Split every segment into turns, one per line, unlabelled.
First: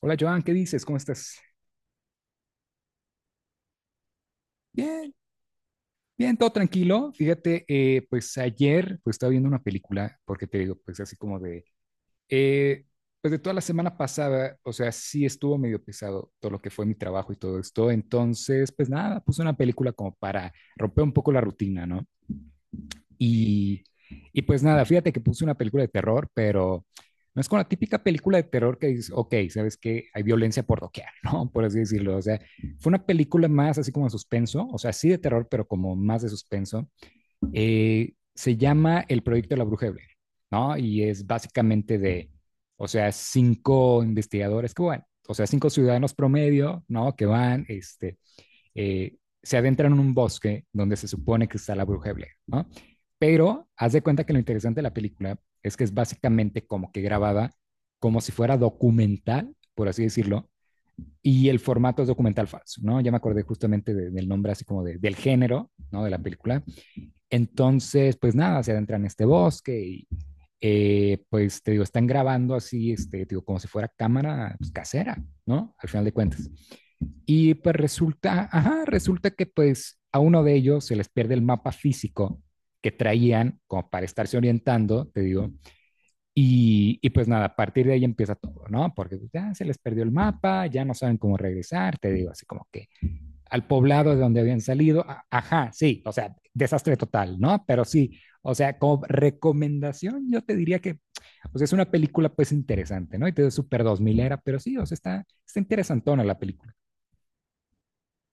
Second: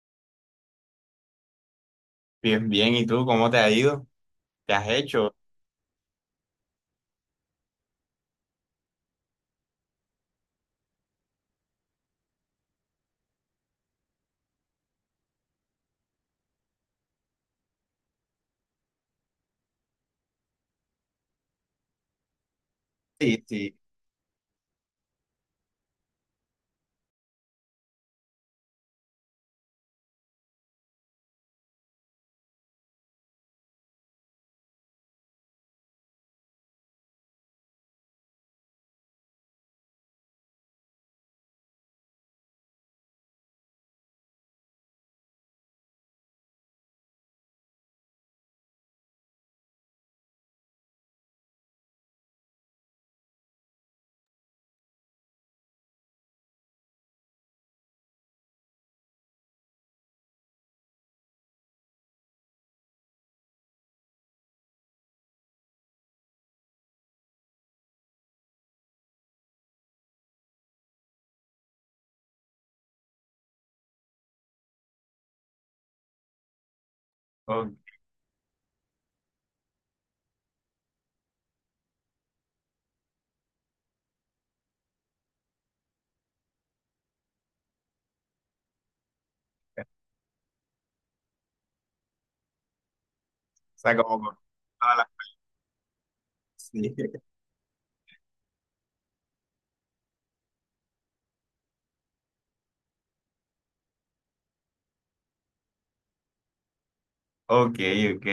Hola Joan, ¿qué dices? ¿Cómo estás?
Bien, bien. ¿Y tú cómo te ha ido? ¿Te has
Bien,
hecho?
bien, todo tranquilo. Fíjate, pues ayer pues estaba viendo una película, porque te digo, pues así como eh, pues de toda la semana pasada, o sea, sí estuvo medio pesado todo lo que fue mi trabajo y todo esto. Entonces, pues nada, puse una película como para romper un poco la rutina, ¿no?
Sí, sí.
Y, y pues nada, fíjate que puse una película de terror, pero no es con la típica película de terror que dices, ok, sabes que hay violencia por doquier, ¿no? Por así decirlo. O sea, fue una película más así como de suspenso, o sea, sí de terror, pero como más de suspenso. Se llama El Proyecto de la Bruja de Blair, ¿no? Y es básicamente de, o sea, cinco investigadores que van, o sea, cinco ciudadanos promedio, ¿no? Que van, este, eh, se adentran en un bosque donde se supone que está la bruja de Blair, ¿no? Pero haz de cuenta que lo interesante de la película es que es básicamente como que grabada como si fuera documental, por así decirlo, y el formato es documental falso, ¿no? Ya me acordé justamente del nombre así como del género, ¿no? De la película. Entonces, pues nada, se adentran en este bosque y pues te digo, están grabando así, este, te digo, como si fuera cámara pues, casera, ¿no? Al final de cuentas.
O
Y
o
pues resulta, ajá, resulta que pues a uno de ellos se les pierde el mapa físico que traían como para estarse orientando, te digo. Y pues nada, a partir de ahí empieza todo, ¿no? Porque pues, ya se les perdió el mapa, ya no saben cómo regresar, te digo, así como que al
sea,
poblado de
como... con
donde habían
toda
salido,
la-
ajá, sí, o sea,
Sí.
desastre total, ¿no? Pero sí, o sea, como recomendación, yo te diría que, o sea, es una película pues interesante, ¿no? Y te digo, súper dos milera, pero sí, o sea, está interesantona la película.
Ok, ok.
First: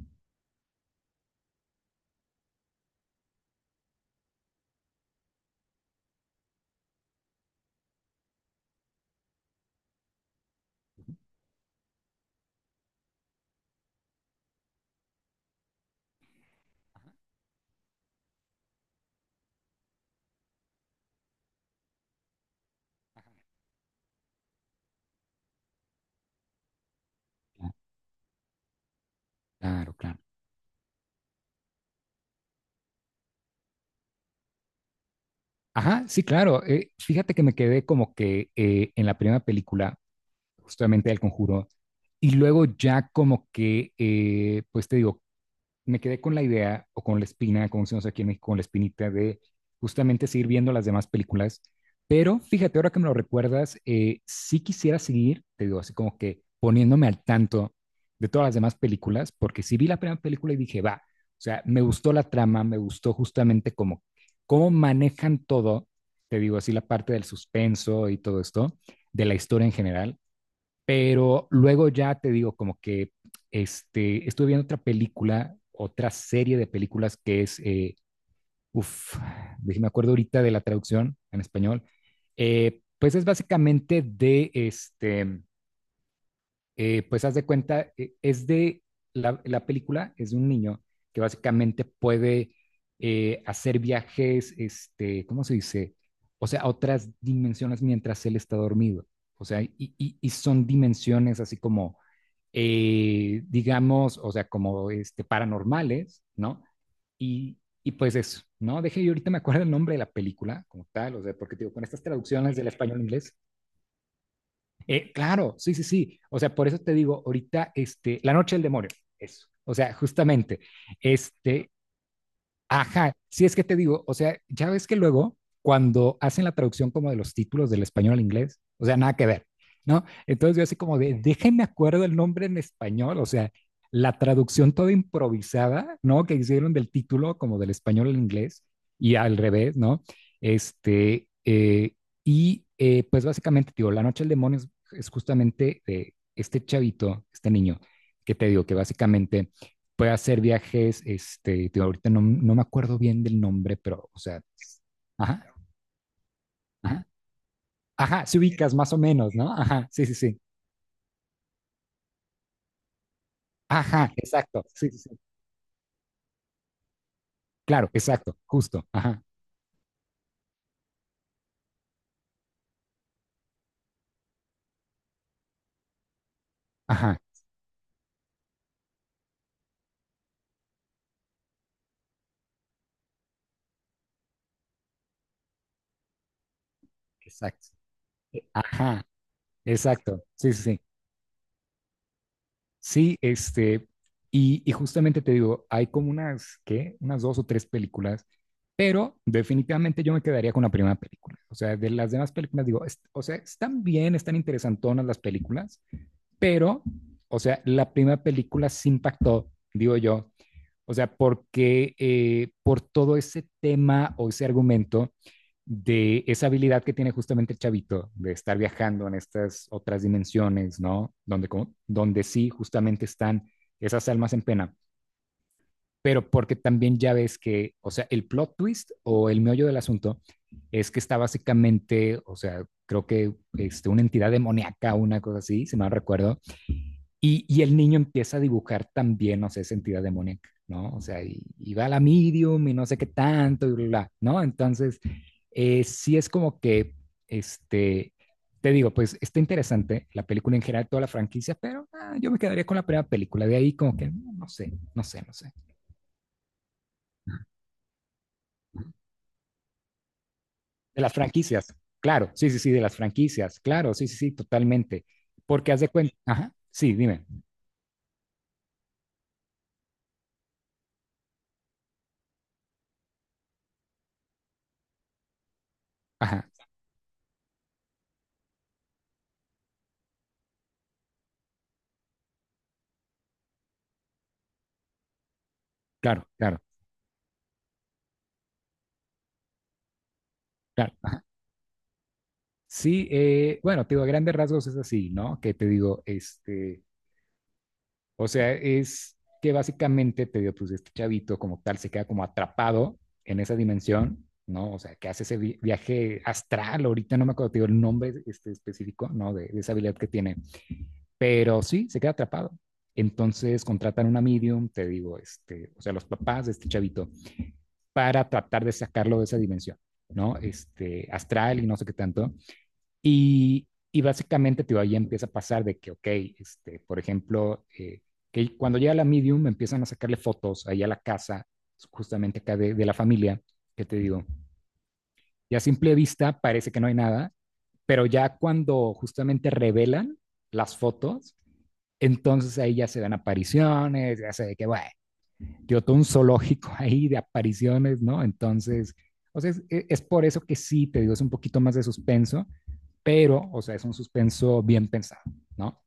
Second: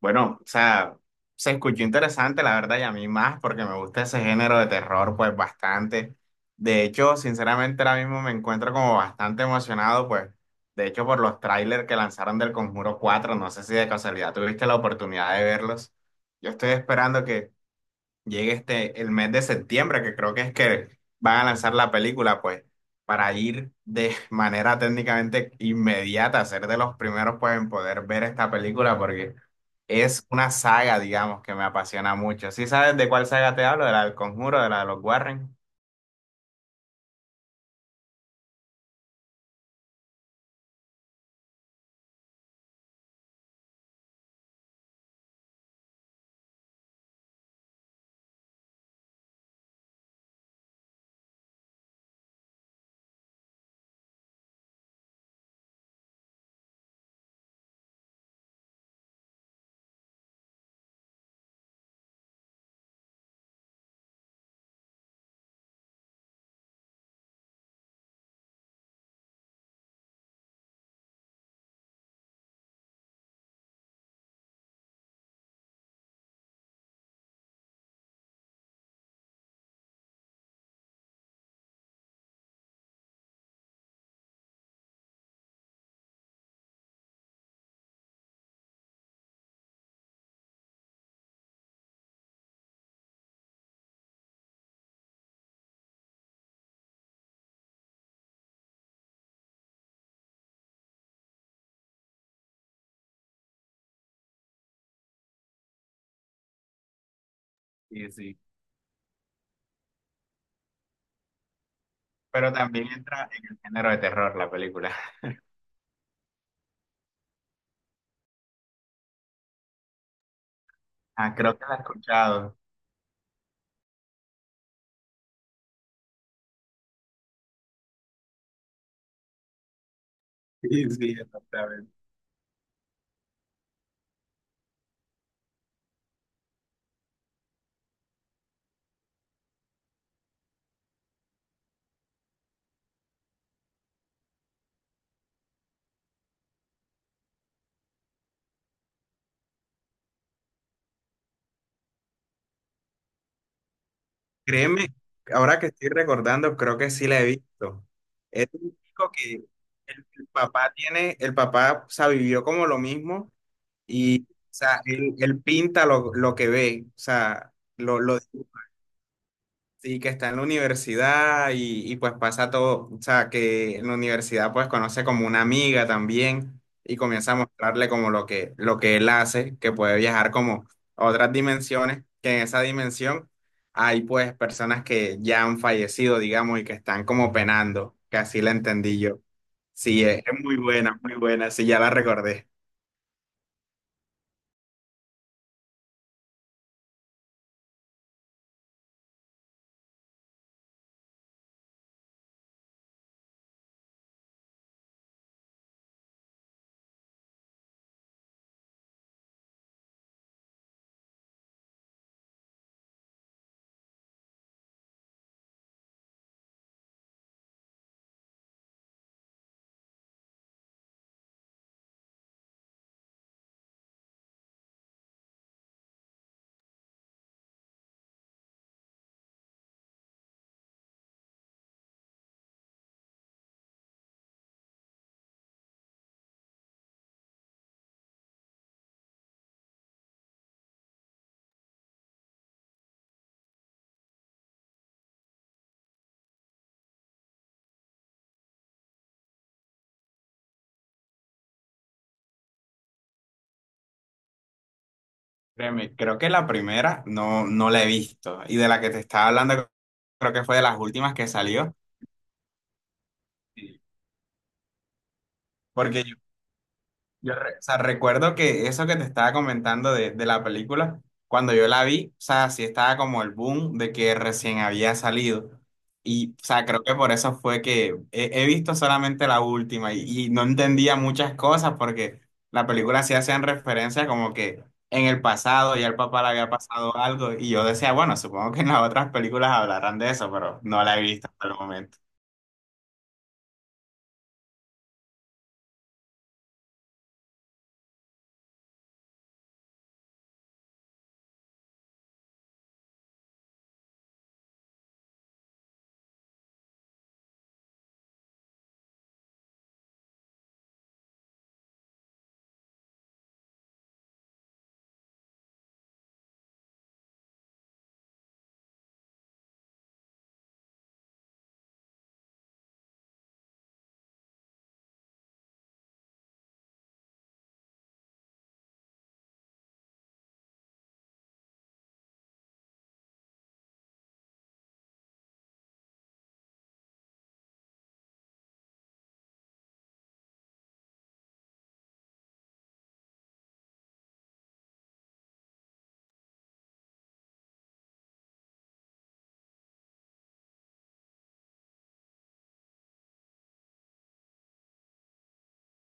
Bueno, o sea, se escuchó interesante, la verdad, y a mí más, porque me gusta ese género de terror, pues bastante. De hecho, sinceramente, ahora mismo me encuentro como bastante emocionado, pues, de hecho, por los trailers que lanzaron del Conjuro cuatro. No sé si de casualidad tuviste la oportunidad de verlos. Yo estoy esperando que llegue este el mes de septiembre, que creo que es que van a lanzar la película, pues, para ir de manera técnicamente inmediata, a ser de los primeros, pues, en poder ver esta película, porque
Claro, claro.
es una saga, digamos, que me apasiona mucho. ¿Sí sabes de cuál saga te hablo? De la del Conjuro, de la de los Warren.
Ajá, sí, claro. Fíjate que me quedé como que en la primera película, justamente del Conjuro, y luego ya como que, pues te digo, me quedé con la idea o con la espina, como decimos aquí en México, con la espinita de justamente seguir viendo las demás películas. Pero fíjate, ahora que me lo recuerdas, sí quisiera seguir, te digo, así como que poniéndome al tanto de todas las demás películas, porque sí vi la primera película y dije, va, o sea, me gustó la trama, me gustó justamente cómo manejan todo, te digo así, la parte del suspenso y todo esto, de la historia en general. Pero luego ya te digo, como que este, estuve viendo otra película, otra serie de películas que es, uff, me acuerdo ahorita de la traducción en español, pues es básicamente de, este, pues haz de cuenta, es de, la película es de un niño que básicamente puede hacer viajes, este, ¿cómo se dice? O sea, a otras dimensiones mientras él está dormido. O sea, y son dimensiones así como digamos, o sea, como este, paranormales, ¿no? Y, y
Sí,
pues
sí.
eso, ¿no? Deje, yo ahorita me acuerdo el nombre de la película como tal, o sea, porque digo, con estas
Pero
traducciones del
también
español al
entra
inglés,
en el género de terror la película.
claro, sí, sí, sí, o sea, por eso te digo, ahorita, este, La Noche del Demonio, eso, o sea, justamente,
Ah, creo que
este,
la he escuchado.
ajá, si es que te digo, o sea, ya ves que luego cuando hacen la traducción como de los títulos del español al inglés, o sea, nada que ver, ¿no? Entonces yo
Sí,
así como
sí,
de, déjenme
exactamente.
acuerdo el nombre en español, o sea, la traducción toda improvisada, ¿no? Que hicieron del título como del español al inglés y al revés, ¿no? Este, y pues básicamente, digo, La Noche del Demonio es justamente de este chavito, este niño, que te digo que básicamente puede hacer viajes, este, digo, ahorita no, no me acuerdo bien del nombre, pero, o sea,
Créeme,
ajá,
ahora que estoy recordando, creo que sí
ajá,
la he visto.
ajá, se
Es
ubicas
un
más o
chico
menos,
que
¿no? Ajá, sí,
el,
sí,
el
sí,
papá tiene, el papá, o sea, vivió como lo mismo
ajá,
y, o
exacto,
sea,
sí, sí, sí,
él pinta lo que ve, o sea,
claro,
lo
exacto,
dibuja.
justo, ajá,
Sí, que está en la universidad y pues pasa todo, o sea, que en la universidad pues conoce como una amiga también y
ajá,
comienza a mostrarle como lo que él hace, que puede viajar como a otras dimensiones, que en esa dimensión hay pues personas que ya han fallecido, digamos, y que están como
exacto,
penando, que así la entendí
ajá,
yo. Sí,
exacto,
es
sí, sí, sí,
muy buena, sí, ya la recordé.
sí, este, y justamente te digo, hay como unas, ¿qué? Unas dos o tres películas, pero definitivamente yo me quedaría con la primera película, o sea, de las demás películas digo, o sea, están bien, están interesantonas las películas, pero, o sea, la primera película se impactó, digo yo, o sea, porque por todo ese tema o ese argumento de esa habilidad que tiene justamente el chavito de estar viajando en estas otras dimensiones, ¿no? Donde sí justamente están esas almas en pena, pero porque también ya ves que, o sea, el plot twist o el meollo del asunto es que está básicamente, o sea, creo que este, una entidad demoníaca, una cosa así, si mal no recuerdo, y el niño empieza a dibujar también, no sé, esa entidad demoníaca, ¿no? O sea, y va a la medium y no sé qué tanto y bla, bla, ¿no? Entonces, sí es como que, este, te digo, pues está interesante la película en general, toda la franquicia, pero ah, yo me quedaría con la primera película, de ahí como que, no, no sé, no sé, no sé.
Créeme, creo que la primera no, no la he visto y de la que te estaba hablando creo que fue de las
De
últimas
las
que salió.
franquicias, claro, sí, sí, sí, de las franquicias, claro, sí, sí, sí, totalmente. Porque haz de
Porque yo,
cuenta, ajá, sí, dime,
yo re- O sea, recuerdo que eso que te estaba comentando de la película, cuando yo la vi, o sea, sí estaba como el boom de que recién había salido. Y, o
ajá,
sea, creo que por eso fue que he, he visto solamente la última y no entendía muchas cosas porque la película sí hacían referencia como que en el pasado ya el papá le
claro,
había
claro,
pasado algo, y yo decía, bueno, supongo que en las otras películas hablarán de eso, pero no
claro,
la he
ajá.
visto hasta el momento.
Sí, bueno, te digo, a grandes rasgos es así, ¿no? Que te digo, este, o sea, es que básicamente te digo, pues este chavito como tal se queda como atrapado en esa dimensión, ¿no? O sea, que hace ese viaje astral, ahorita no me acuerdo, te digo el nombre este, específico, ¿no? De esa habilidad que tiene, pero sí, se queda atrapado. Entonces contratan una medium, te digo, este, o sea, los papás de este chavito, para tratar de sacarlo de esa dimensión, ¿no? Este, astral y no sé qué tanto. Y básicamente, tío, ahí empieza a pasar de que, ok, este, por ejemplo, que cuando llega la medium empiezan a sacarle fotos ahí a la casa, justamente acá de la familia, que te digo, ya a simple vista parece que no hay nada, pero ya cuando justamente revelan las fotos, entonces ahí ya se dan apariciones, ya se ve que, bueno, tío, todo un zoológico ahí de apariciones, ¿no? Entonces, o sea, es por eso que sí, te digo, es un poquito más de suspenso, pero, o sea, es un suspenso bien pensado, ¿no?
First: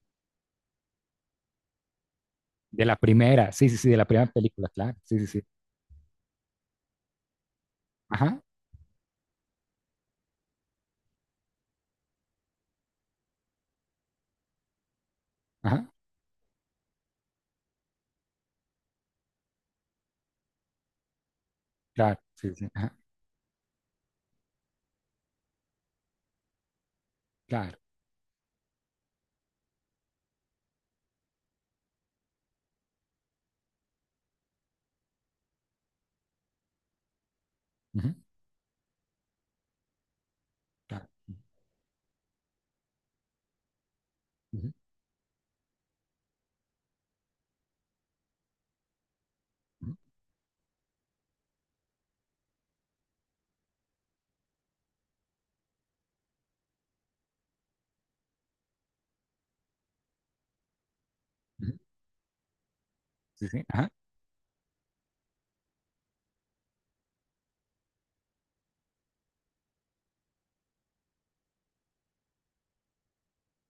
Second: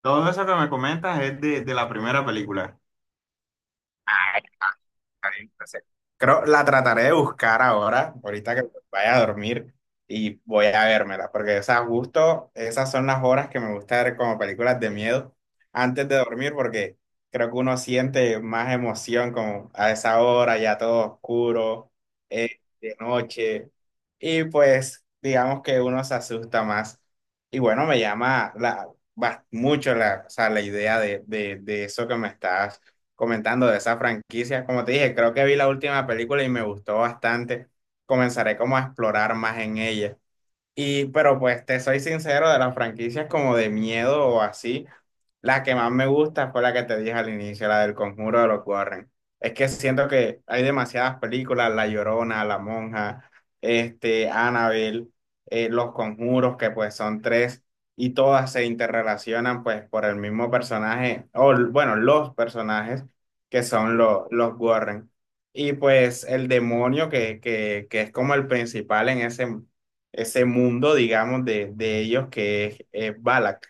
Todo eso que me comentas es de la primera película.
De la primera, sí, sí, sí, de la primera película, claro, sí, sí, sí,
Entonces, creo la trataré de buscar ahora,
ajá,
ahorita que vaya a dormir y voy a vérmela, porque o sea, justo esas son las horas que me gusta ver como películas de miedo
ajá,
antes de dormir, porque creo que uno siente más emoción como a esa hora, ya todo oscuro,
claro, sí, sí,
eh,
sí, ajá,
de noche, y pues digamos que uno se asusta más. Y
claro,
bueno, me llama mucho la, o sea, la idea de eso que me estás comentando de esa franquicia. Como te dije, creo que vi la última película y me gustó bastante.
ujú,
Comenzaré como a explorar más en ella.
claro,
Y, pero pues te soy sincero, de las franquicias como de miedo o
ujú,
así, la que más me gusta fue la que te dije al inicio, la del Conjuro de los Warren. Es que
ujú,
siento que hay demasiadas películas: La Llorona, La Monja, este, Annabelle, Los Conjuros, que pues son tres, y todas se interrelacionan pues por el mismo personaje,
ujú,
bueno, los personajes
sí,
que
sí, ajá,
son los Warren. Y pues el demonio que es como el principal en ese mundo, digamos, de ellos que es Balak.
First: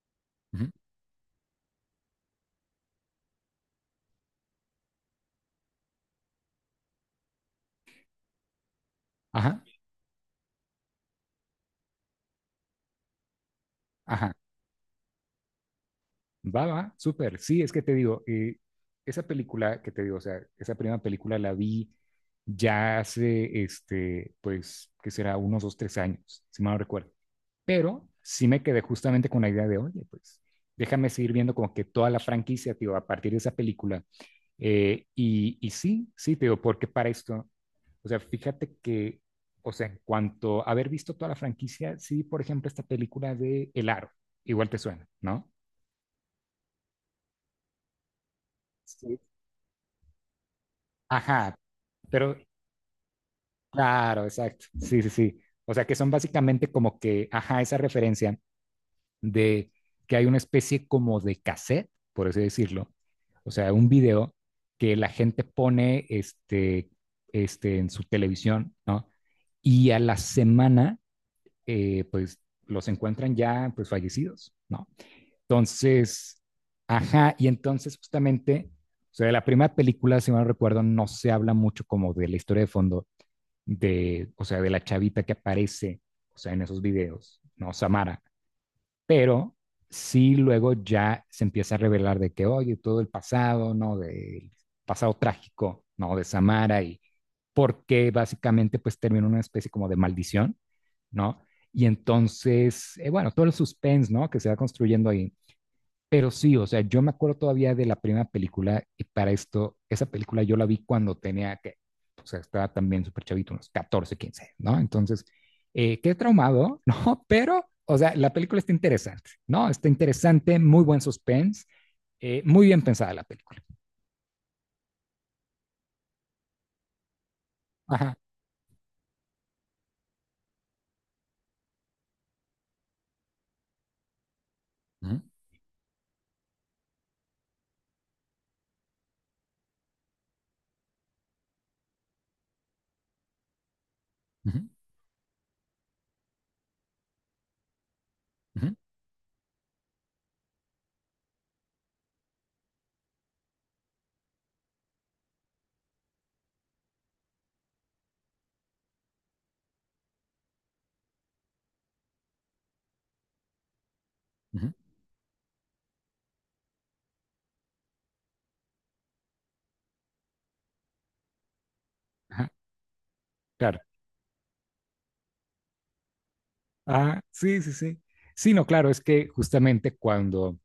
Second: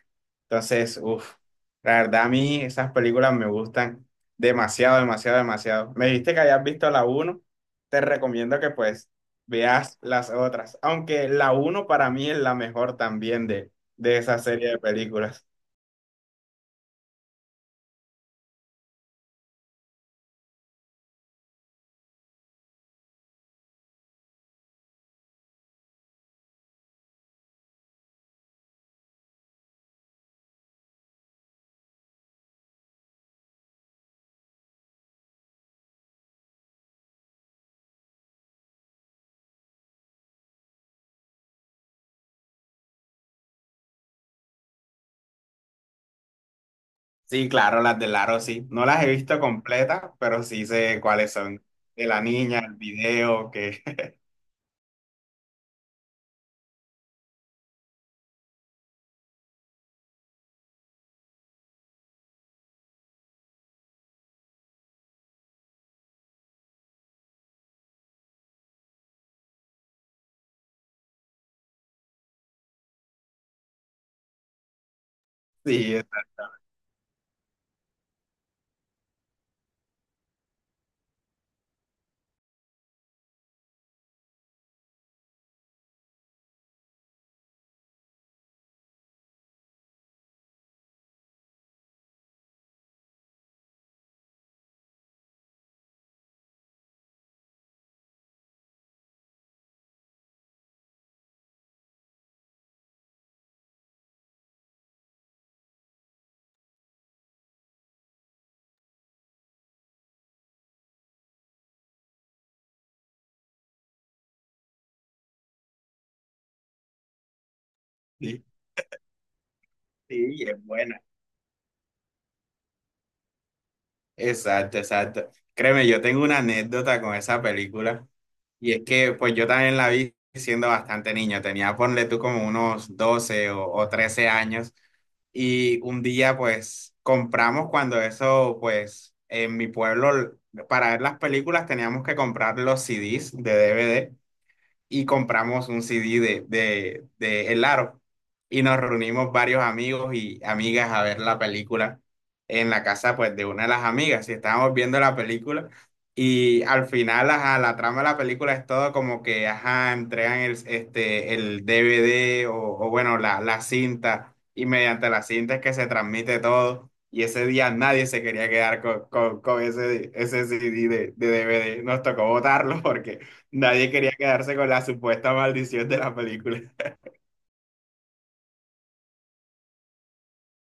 ujú,
Entonces, uff, la verdad a mí esas películas me gustan demasiado, demasiado, demasiado. Me dijiste que hayas visto la uno, te recomiendo que pues
ajá,
veas las otras, aunque la uno para mí es la mejor también de
ajá,
esa serie de películas.
va, va, súper, sí, es que te digo, esa película que te digo, o sea, esa primera película la vi ya hace, este, pues, que será unos 2, 3 años, si mal no recuerdo. Pero sí me quedé justamente con la idea de, oye, pues déjame seguir viendo como que toda la franquicia, tío, a partir de esa película. Y sí, sí, tío, porque para esto, o sea, fíjate que, o sea, en cuanto a haber visto toda la franquicia, sí, por ejemplo, esta película de El Aro, igual te suena, ¿no?
Sí, claro, las de Laro sí. No las he
Sí.
visto completas, pero sí sé cuáles
Ajá,
son. De la
pero
niña, el video, que
claro, exacto, sí, sí, sí. O sea, que son básicamente como que, ajá, esa referencia de que hay una especie como de cassette, por así decirlo, o sea, un video que la gente pone este, en su televisión, ¿no? Y a la semana, pues los encuentran ya pues fallecidos, ¿no?
sí, es
Entonces, ajá, y entonces justamente, o sea, de la primera película, si mal no recuerdo, no se habla mucho como de la historia de fondo de, o sea, de la chavita que aparece, o sea, en esos videos, ¿no? Samara, pero sí luego ya se empieza a revelar de que, oye, todo el pasado, ¿no? Del pasado trágico, ¿no? De Samara y porque básicamente pues termina una especie como de maldición, ¿no? Y entonces, bueno, todo el suspense, ¿no? Que se va construyendo ahí. Pero sí, o sea, yo me acuerdo todavía de la primera película y para esto, esa película yo la vi cuando tenía que, o sea, estaba también súper chavito, unos 14, 15, ¿no? Entonces, qué traumado, ¿no? Pero, o sea, la
así.
película está interesante, ¿no? Está
Sí,
interesante,
es
muy
bueno.
buen suspense, muy bien pensada la película.
Exacto, exacto. Créeme, yo tengo una anécdota con esa película,
Ajá.
y es que pues yo también la vi siendo bastante niño, tenía ponle tú como unos 12 o 13 años,
Ujú,
y un día pues compramos, cuando eso pues en mi pueblo, para ver las películas teníamos que comprar los CDs de DVD,
ujú,
y compramos un CD de El Aro. Y
ujú,
nos reunimos varios amigos y amigas a ver la película en la casa pues de una de las amigas, y estábamos viendo la película y al final ajá, la trama de la película es todo como que ajá, entregan el, este, el DVD o bueno la cinta, y
ujú.
mediante la cinta es que se transmite todo, y ese día nadie se quería quedar con ese, ese CD de DVD, nos tocó
Ajá,
botarlo porque
claro.
nadie quería quedarse con la supuesta maldición de la película.
Ah, sí, sí, sí. Sí, no, claro, es que justamente cuando,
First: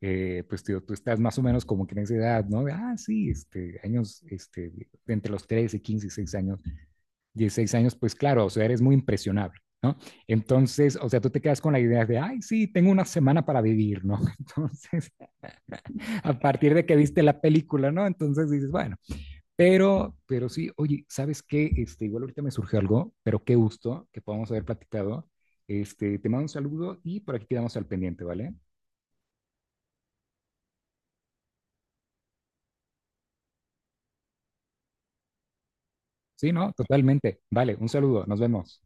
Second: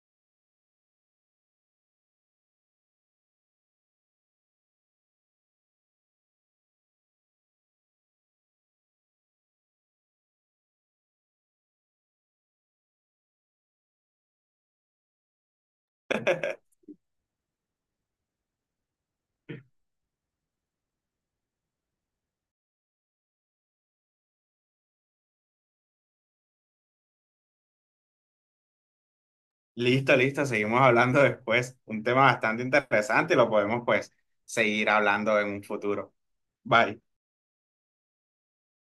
pues, tío, tú estás más o menos como que en esa edad, ¿no? De, ah, sí, este, años, este, de entre los 13, 15, 6 años, 16 años, pues claro, o sea, eres muy impresionable, ¿no? Entonces, o sea, tú te quedas con la idea de, ay, sí, tengo una semana para vivir, ¿no? Entonces, a partir de que viste la película, ¿no? Entonces dices, bueno, pero sí, oye, ¿sabes qué? Este, igual ahorita me surge algo, pero qué gusto que podamos haber platicado. Este, te mando un saludo y por aquí quedamos al pendiente, ¿vale?
Listo, listo, seguimos hablando después. Un tema bastante interesante y lo podemos pues seguir hablando en un futuro.
Sí, no,
Bye.
totalmente. Vale, un saludo, nos vemos.